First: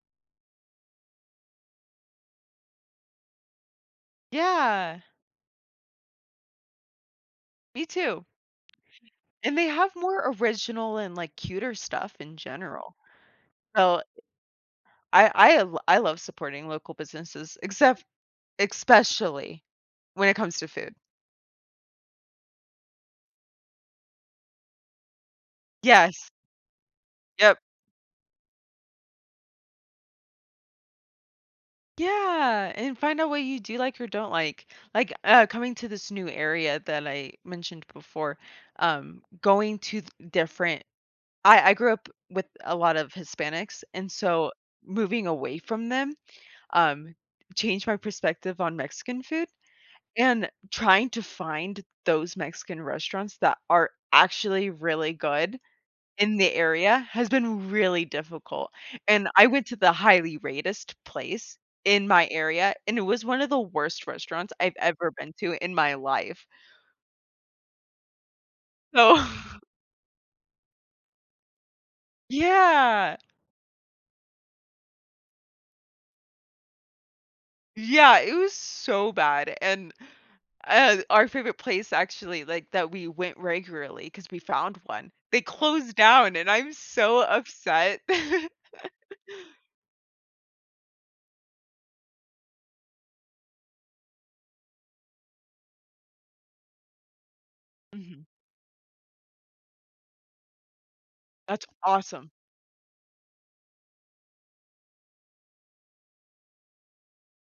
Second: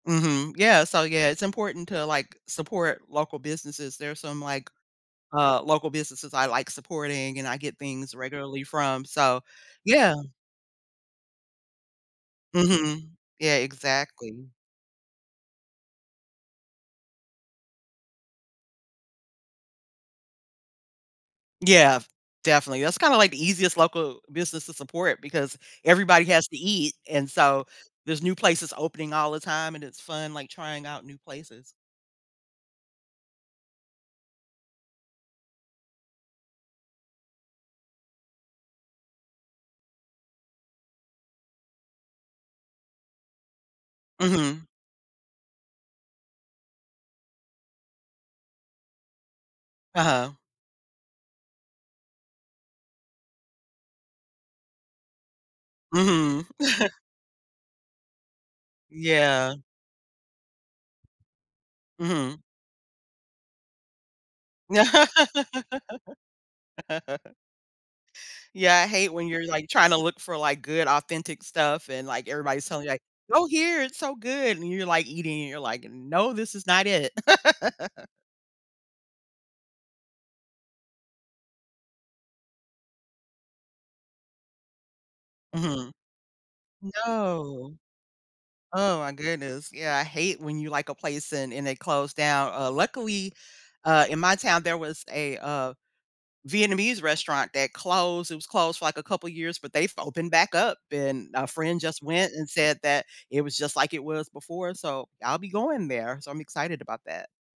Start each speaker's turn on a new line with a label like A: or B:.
A: Mhm, yeah, so yeah, it's important to, like, support local businesses. There's some, like,
B: Yeah.
A: uh, local businesses I like supporting and I get
B: Me
A: things
B: too.
A: regularly from, so
B: And they have
A: yeah.
B: more original and, like, cuter stuff in general.
A: Mhm. Yeah,
B: So
A: exactly.
B: I I l I love supporting local businesses, except especially when it comes to food.
A: Yeah, definitely. That's kinda, like, the easiest local business to support because everybody
B: Yes.
A: has to eat, and
B: Yep.
A: so, there's new places opening all the time and it's fun, like, trying out new places.
B: Yeah, and find out what you do like or don't like. Like, uh, coming to this new area that I mentioned before, um, going to th different I I grew up with a lot of Hispanics, and so
A: Mhm.
B: moving away from them, um, changed my perspective on Mexican food,
A: Uh-huh.
B: and trying to find those Mexican restaurants that are actually really good in
A: Mhm.
B: the area has been really difficult, and I
A: Yeah.
B: went to the highly-rated place in my
A: Mhm.
B: area, and it was one of the worst restaurants I've ever been to in my life
A: Yeah, I hate
B: so
A: when you're, like, tryna look for, like, good authentic stuff and, like, everybody's telling you, like,
B: Yeah.
A: "Go here, it's so good," and you're like eating and you're like, "No, this is not it."
B: Yeah, it was so bad, and, uh, our favorite place actually, like, that we went regularly 'cause we found one, they
A: Mhm.
B: closed down and I'm so
A: No.
B: upset.
A: Oh my goodness, yeah, I hate when you like a place and and it close down. Uh, luckily, uh, in my town there was a, uh, Vietnamese restaurant that
B: Mhm.
A: closed. It was closed for, like, a couple of years, but they've opened back up and a
B: That's
A: friend just
B: awesome.
A: went and said that it was just like it was before, so I'll be going there, so I'm excited about that.